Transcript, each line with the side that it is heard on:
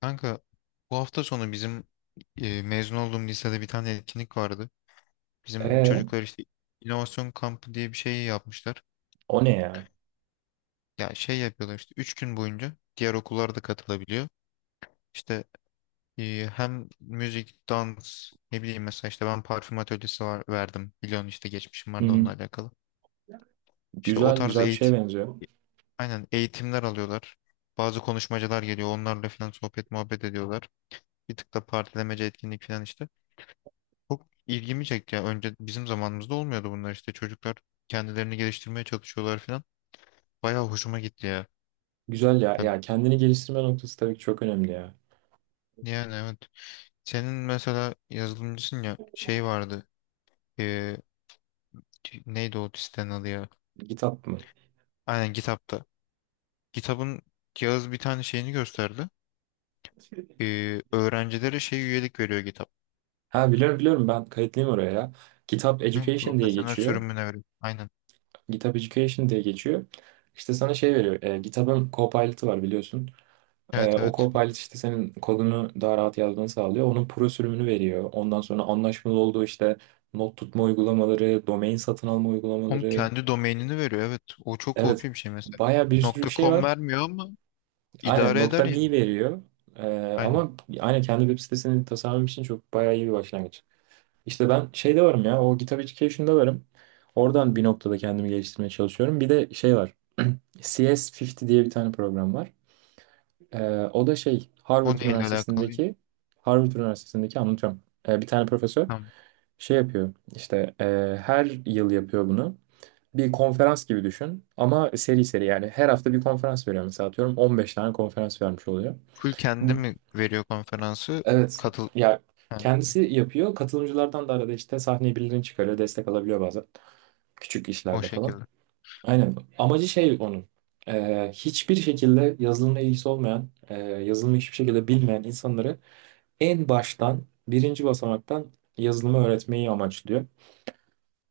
left: Kanka, bu hafta sonu bizim mezun olduğum lisede bir tane etkinlik vardı. Bizim
right: Ee,
left: çocuklar işte inovasyon kampı diye bir şey yapmışlar.
right: O ne ya?
left: Ya şey yapıyorlar işte 3 gün boyunca diğer okullar da katılabiliyor. İşte hem müzik, dans ne bileyim mesela işte ben parfüm atölyesi var, verdim. Biliyorsun işte geçmişim
right: Hı
left: vardı onunla
right: hı.
left: alakalı. İşte o
right: Güzel
left: tarz
right: güzel bir şeye
left: eğitim,
right: benziyor.
left: aynen eğitimler alıyorlar. Bazı konuşmacılar geliyor onlarla falan sohbet muhabbet ediyorlar. Bir tık da partilemece etkinlik falan işte. Çok ilgimi çekti ya. Önce bizim zamanımızda olmuyordu bunlar işte. Çocuklar kendilerini geliştirmeye çalışıyorlar falan. Bayağı hoşuma gitti ya.
right: Güzel ya.
left: Ya-
right: Ya kendini geliştirme noktası tabii ki çok önemli ya.
left: Yani evet. Senin mesela yazılımcısın ya şey vardı. Ee, neydi o sitenin adı ya?
right: Kitap mı?
left: Aynen GitHub'da. GitHub'ın Yağız bir tane şeyini gösterdi. Öğrencilere şey üyelik veriyor GitHub.
right: Ha biliyorum biliyorum ben kayıtlıyım oraya ya. Kitap
left: Hı,
right: Education diye
left: profesyonel
right: geçiyor.
left: sürümüne veriyor. Aynen.
right: Kitap Education diye geçiyor. İşte sana şey veriyor. Kitabın Copilot'ı var biliyorsun.
left: Evet
right: O
left: evet.
right: Copilot işte senin kodunu daha rahat yazmanı sağlıyor. Onun pro sürümünü veriyor. Ondan sonra anlaşmalı olduğu işte not tutma uygulamaları, domain satın alma
left: Onun
right: uygulamaları.
left: kendi domainini veriyor. Evet. O çok
right: Evet.
left: OP bir şey mesela.
right: Baya bir sürü bir şey
left: .com
right: var.
left: vermiyor ama
right: Aynen
left: idare
right: nokta
left: eder yani.
right: mi veriyor. Ee,
left: Aynen.
right: Ama aynen kendi web sitesini tasarlam için çok bayağı iyi bir başlangıç. İşte ben şeyde varım ya o GitHub Education'da varım. Oradan bir noktada kendimi geliştirmeye çalışıyorum. Bir de şey var. CS50 diye bir tane program var. O da şey
left: O neyle alakalı?
right: Harvard Üniversitesi'ndeki anlatıyorum. Bir tane profesör
left: Tamam.
right: şey yapıyor. İşte her yıl yapıyor bunu bir konferans gibi düşün ama seri seri yani her hafta bir konferans veriyor mesela atıyorum 15 tane konferans vermiş oluyor.
left: Full kendi
right: Bu,
left: mi veriyor konferansı?
right: evet.
left: Katıl...
right: Ya
left: Ha,
right: kendisi yapıyor. Katılımcılardan da arada işte sahneye birilerini çıkarıyor. Destek alabiliyor bazen. Küçük
left: o
right: işlerde falan.
left: şekilde.
right: Aynen. Amacı şey onun. Hiçbir şekilde yazılımla ilgisi olmayan, yazılımı hiçbir şekilde bilmeyen insanları en baştan, birinci basamaktan yazılımı öğretmeyi amaçlıyor.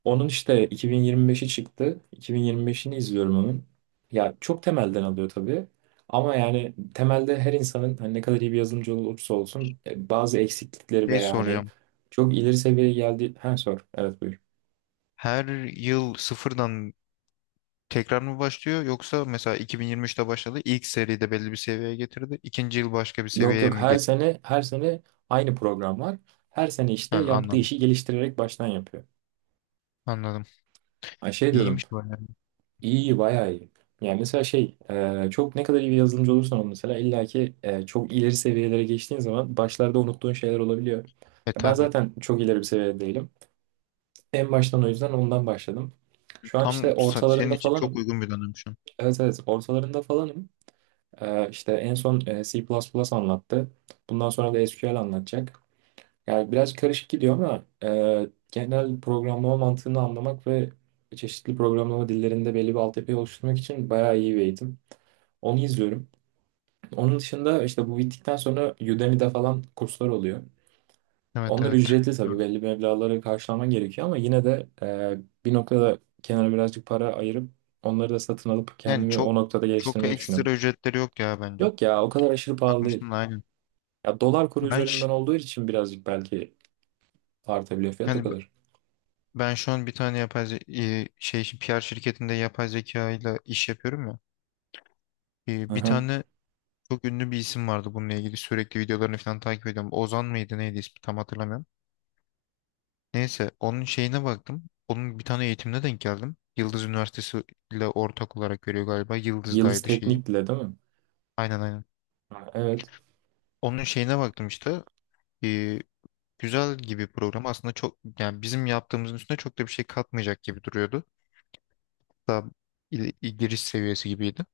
right: Onun işte 2025'i çıktı. 2025'ini izliyorum onun. Ya çok temelden alıyor tabii. Ama yani temelde her insanın hani ne kadar iyi bir yazılımcı olursa olsun bazı eksiklikleri
left: Şey
right: veya hani
left: soracağım.
right: çok ileri seviyeye geldi. Ha sor. Evet buyur.
left: Her yıl sıfırdan tekrar mı başlıyor yoksa mesela 2023'te başladı. İlk seride belli bir seviyeye getirdi. İkinci yıl başka bir
right: Yok
left: seviyeye
right: yok
left: mi
right: her
left: getirdi?
right: sene her sene aynı program var. Her sene
left: Ha,
right: işte yaptığı
left: anladım.
right: işi geliştirerek baştan yapıyor.
left: Anladım.
right: Ay şey diyordum.
left: İyiymiş bayağı.
right: İyi, iyi, bayağı iyi. Yani mesela şey, çok ne kadar iyi bir yazılımcı olursan ol mesela illaki çok ileri seviyelere geçtiğin zaman başlarda unuttuğun şeyler olabiliyor.
left: E
right: Ya ben
left: tabii.
right: zaten çok ileri bir seviyede değilim. En baştan o yüzden ondan başladım. Şu an işte
left: Senin
right: ortalarında
left: için çok
right: falanım.
left: uygun bir dönem şu an.
right: Evet evet ortalarında falanım. İşte en son C++ anlattı. Bundan sonra da SQL anlatacak. Yani biraz karışık gidiyor ama genel programlama mantığını anlamak ve çeşitli programlama dillerinde belli bir altyapıyı oluşturmak için bayağı iyi bir eğitim. Onu izliyorum. Onun dışında işte bu bittikten sonra Udemy'de falan kurslar oluyor.
left: Evet
right: Onlar
left: evet.
right: ücretli tabii
left: Biliyorum.
right: belli meblağları karşılaman gerekiyor ama yine de bir noktada kenara birazcık para ayırıp onları da satın alıp
left: Yani
right: kendimi o
left: çok
right: noktada
left: çok
right: geliştirmeyi düşünüyorum.
left: ekstra ücretleri yok ya bence.
right: Yok ya o kadar aşırı pahalı değil.
left: Bakmıştım da aynen.
right: Ya dolar kuru
left: Ben ş-
right: üzerinden olduğu için birazcık belki artabiliyor fiyat o
left: hani
right: kadar.
left: Ben şu an bir tane şey için PR şirketinde yapay zeka ile iş yapıyorum ya.
right: Hı
left: Bir
right: hı.
left: tane çok ünlü bir isim vardı bununla ilgili sürekli videolarını falan takip ediyorum. Ozan mıydı neydi ismi tam hatırlamıyorum. Neyse onun şeyine baktım. Onun bir tane eğitimine denk geldim. Yıldız Üniversitesi ile ortak olarak veriyor galiba.
right: Yıldız
left: Yıldız'daydı şeyi.
right: Teknik'le değil mi?
left: Aynen aynen.
right: Ha, evet.
left: Onun şeyine baktım işte. E, Güzel gibi program aslında çok yani bizim yaptığımızın üstüne çok da bir şey katmayacak gibi duruyordu. Daha giriş seviyesi gibiydi.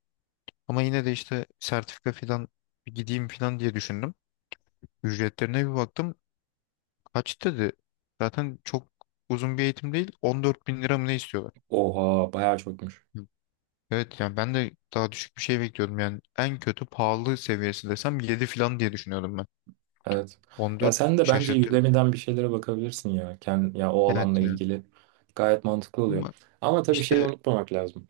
left: Ama yine de işte sertifika falan bir gideyim falan diye düşündüm. Ücretlerine bir baktım. Kaç dedi? Zaten çok uzun bir eğitim değil. 14 bin lira mı ne istiyorlar?
right: Oha bayağı çokmuş.
left: Evet yani ben de daha düşük bir şey bekliyordum. Yani en kötü pahalı seviyesi desem 7 falan diye düşünüyordum ben.
right: Evet. Ya
left: 14
right: sen de bence
left: şaşırttı beni.
right: Udemy'den bir şeylere bakabilirsin ya. Ya o
left: Evet
right: alanla
left: ya.
right: ilgili. Gayet mantıklı oluyor.
left: Ama
right: Ama tabii şeyi
left: işte
right: unutmamak lazım.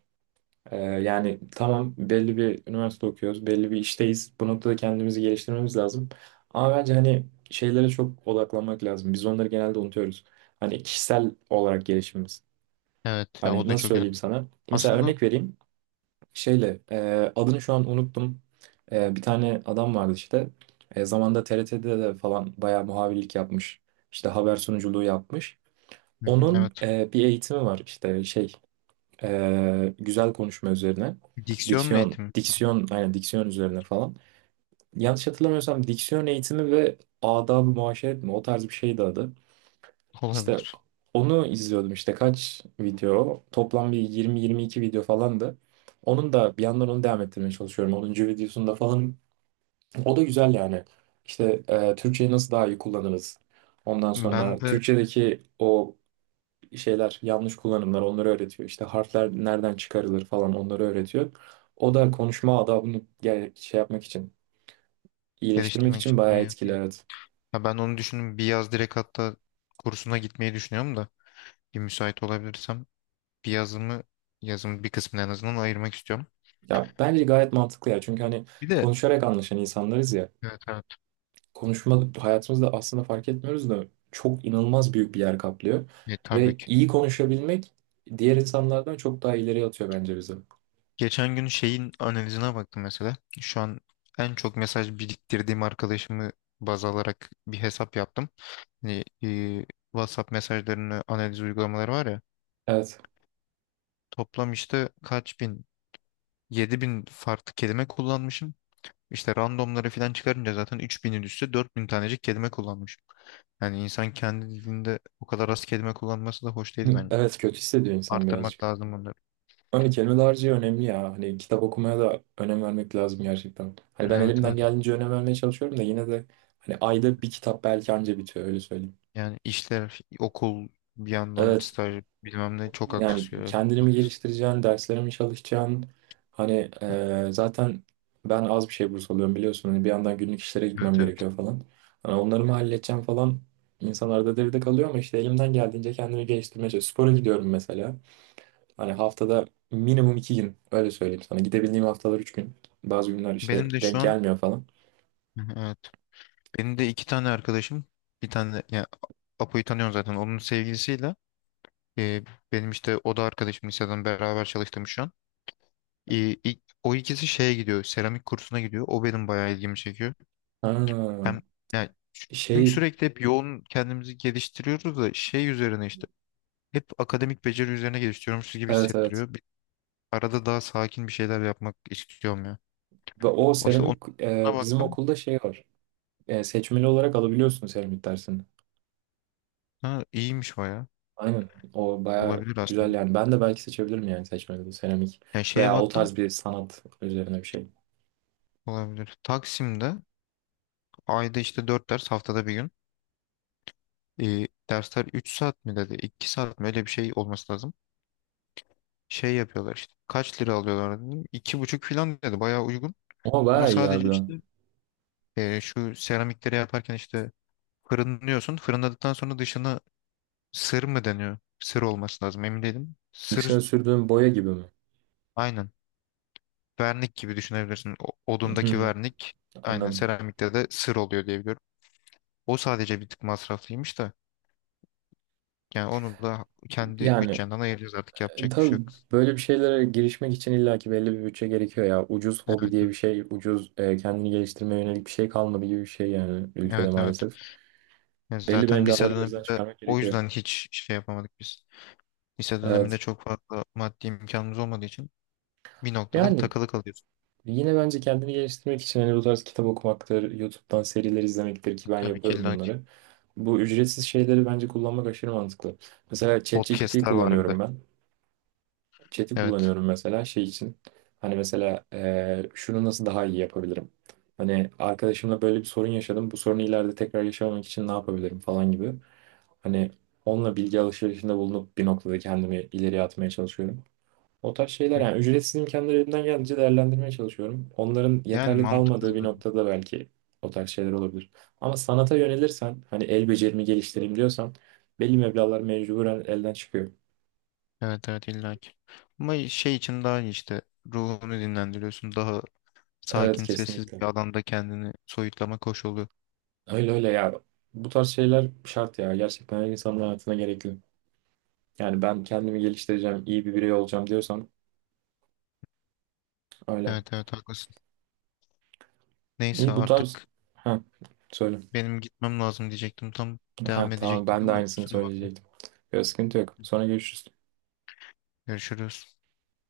right: Yani tamam belli bir üniversite okuyoruz, belli bir işteyiz. Bu noktada kendimizi geliştirmemiz lazım. Ama bence hani şeylere çok odaklanmak lazım. Biz onları genelde unutuyoruz. Hani kişisel olarak gelişimimiz.
left: evet ya o
right: Hani
left: da
right: nasıl
left: çok
right: söyleyeyim
left: önemli.
right: sana? Mesela
left: Aslında.
right: örnek vereyim şeyle adını şu an unuttum. Bir tane adam vardı işte. Zamanda TRT'de de falan bayağı muhabirlik yapmış. İşte haber sunuculuğu yapmış.
left: Hı hı,
right: Onun
left: evet.
right: bir eğitimi var işte şey güzel konuşma üzerine.
left: Diksiyon
right: Diksiyon,
left: eğitimi
right: diksiyon, aynen diksiyon üzerine falan. Yanlış hatırlamıyorsam diksiyon eğitimi ve adab-ı muaşeret mi? O tarz bir şeydi adı. İşte
left: olabilir.
right: onu izliyordum işte kaç video toplam bir 20-22 video falandı. Onun da bir yandan onu devam ettirmeye çalışıyorum. 10. videosunda falan o da güzel yani. İşte Türkçeyi nasıl daha iyi kullanırız? Ondan sonra
left: Ben de
right: Türkçedeki o şeyler yanlış kullanımlar onları öğretiyor. İşte harfler nereden çıkarılır falan onları öğretiyor. O da konuşma adabını şey yapmak için iyileştirmek
left: geliştirmek
right: için
left: için
right: bayağı
left: iyi.
right: etkili evet.
left: Ha ben onu düşündüm. Bir yaz direkt hatta kursuna gitmeyi düşünüyorum da bir müsait olabilirsem bir yazımı yazımın bir kısmını en azından ayırmak istiyorum.
right: Ya bence gayet mantıklı ya çünkü hani
left: Bir de.
right: konuşarak anlaşan insanlarız ya.
left: Evet evet.
right: Konuşma hayatımızda aslında fark etmiyoruz da çok inanılmaz büyük bir yer kaplıyor.
left: E, tabii
right: Ve
left: ki.
right: iyi konuşabilmek diğer insanlardan çok daha ileriye atıyor bence bizi.
left: Geçen gün şeyin analizine baktım mesela. Şu an en çok mesaj biriktirdiğim arkadaşımı baz alarak bir hesap yaptım. Hani, WhatsApp mesajlarını analiz uygulamaları var ya.
right: Evet.
left: Toplam işte kaç bin? 7 bin farklı kelime kullanmışım. İşte randomları falan çıkarınca zaten 3000'in üstü 4000 tanecik kelime kullanmış. Yani insan kendi dilinde o kadar az kelime kullanması da hoş değil
right: Hı,
left: bence.
right: evet, kötü hissediyor insan
left: Arttırmak
right: birazcık.
left: lazım bunları.
right: Hani kelime dağarcığı önemli ya. Hani kitap okumaya da önem vermek lazım gerçekten. Hani ben
left: Evet
right: elimden
left: evet.
right: geldiğince önem vermeye çalışıyorum da yine de hani ayda bir kitap belki anca bitiyor öyle söyleyeyim.
left: Yani işler, okul, bir yandan
right: Evet.
left: staj bilmem ne çok
right: Yani
left: aksıyor.
right: kendini mi
left: Haklısın.
right: geliştireceksin, derslere mi çalışacaksın? Hani zaten ben az bir şey burs alıyorum biliyorsun. Hani bir yandan günlük işlere gitmem
left: Evet evet.
right: gerekiyor falan. Hani onları mı halledeceğim falan. İnsanlarda devide kalıyor ama işte elimden geldiğince kendimi geliştirmeye çalışıyorum. Spora gidiyorum mesela. Hani haftada minimum 2 gün öyle söyleyeyim sana. Gidebildiğim haftalar 3 gün. Bazı günler işte
left: Benim de şu
right: denk
left: an
right: gelmiyor falan.
left: evet. Benim de iki tane arkadaşım bir tane yani Apo'yu tanıyorsun zaten onun sevgilisiyle e, benim işte o da arkadaşım liseden beraber çalıştığım şu an. E, o ikisi şeye gidiyor. Seramik kursuna gidiyor. O benim bayağı ilgimi çekiyor.
right: Ha,
left: Hem yani çünkü
right: şey,
left: sürekli hep yoğun kendimizi geliştiriyoruz da şey üzerine işte hep akademik beceri üzerine geliştiriyormuşuz gibi
right: evet, evet.
left: hissettiriyor. Bir, arada daha sakin bir şeyler yapmak istiyorum ya.
right: Ve o
left: O işte ona
right: seramik bizim
left: baktım.
right: okulda şey var. Seçmeli olarak alabiliyorsun seramik dersini.
left: Ha, iyiymiş bayağı.
right: Aynen. O baya
left: Olabilir
right: güzel
left: aslında.
right: yani. Ben de belki seçebilirim yani seçmede de seramik.
left: Yani şeye
right: Veya o
left: baktım.
right: tarz bir sanat üzerine bir şey.
left: Olabilir. Taksim'de ayda işte 4 ders haftada bir gün. Dersler 3 saat mi dedi? 2 saat mi? Öyle bir şey olması lazım. Şey yapıyorlar işte. Kaç lira alıyorlar dedim. İki buçuk falan dedi. Bayağı uygun.
right: Ama
left: Ama
right: baya iyi
left: sadece işte
right: harbiden.
left: şu seramikleri yaparken işte fırınlıyorsun. Fırınladıktan sonra dışına sır mı deniyor? Sır olması lazım. Emin değilim.
right: Dışına
left: Sır
right: sürdüğüm boya gibi mi?
left: aynen. Vernik gibi düşünebilirsin. O-
right: Hı
left: odundaki
right: hı.
left: vernik aynen
right: Anladım.
left: seramikte de sır oluyor diye biliyorum. O sadece bir tık masraflıymış da. Yani onu da kendi
right: Yani
left: bütçenden ayıracağız artık yapacak bir
right: tabii
left: şey yok.
right: böyle bir şeylere girişmek için illaki belli bir bütçe gerekiyor ya. Ucuz
left: Evet
right: hobi diye bir
left: evet.
right: şey, ucuz kendini geliştirmeye yönelik bir şey kalmadı gibi bir şey yani ülkede
left: Evet evet.
right: maalesef.
left: Yani
right: Belli
left: zaten lise
right: meblağları gözden
left: döneminde
right: çıkarmak
left: o
right: gerekiyor.
left: yüzden hiç şey yapamadık biz. Lise döneminde
right: Evet.
left: çok fazla maddi imkanımız olmadığı için bir noktada
right: Yani
left: takılı kalıyorsun.
right: yine bence kendini geliştirmek için hani bu tarz kitap okumaktır, YouTube'dan seriler izlemektir ki ben
left: Tabii ki
right: yapıyorum
left: illa ki.
right: bunları. Bu ücretsiz şeyleri bence kullanmak aşırı mantıklı. Mesela ChatGPT'yi
left: Podcast'ler var bir de.
right: kullanıyorum ben. Chat'i
left: Evet.
right: kullanıyorum mesela şey için. Hani mesela şunu nasıl daha iyi yapabilirim? Hani arkadaşımla böyle bir sorun yaşadım. Bu sorunu ileride tekrar yaşamamak için ne yapabilirim falan gibi. Hani onunla bilgi alışverişinde bulunup bir noktada kendimi ileriye atmaya çalışıyorum. O tarz şeyler
left: Hı.
right: yani ücretsiz imkanları elimden geldiğince değerlendirmeye çalışıyorum. Onların
left: Yani
right: yeterli
left: mantıklı
right: kalmadığı bir
left: zaten.
right: noktada belki o tarz şeyler olabilir. Ama sanata yönelirsen hani el becerimi geliştireyim diyorsan belli meblağlar mecburen elden çıkıyor.
left: Evet evet illa ki. Ama şey için daha iyi işte. Ruhunu dinlendiriyorsun. Daha
right: Evet
left: sakin sessiz
right: kesinlikle.
left: bir alanda kendini soyutlamak hoş oluyor.
right: Öyle öyle ya. Bu tarz şeyler şart ya. Gerçekten her insanın hayatına gerekli. Yani ben kendimi geliştireceğim, iyi bir birey olacağım diyorsan öyle.
left: Evet evet haklısın. Neyse
right: İyi bu tarz...
left: artık
right: Ha, söyle.
left: benim gitmem lazım diyecektim. Tam devam
right: Ha, tamam
left: edecektim
right: ben de
left: ama
right: aynısını
left: kusura bakma.
right: söyleyecektim. Yok, sıkıntı yok. Sonra görüşürüz.
left: Görüşürüz.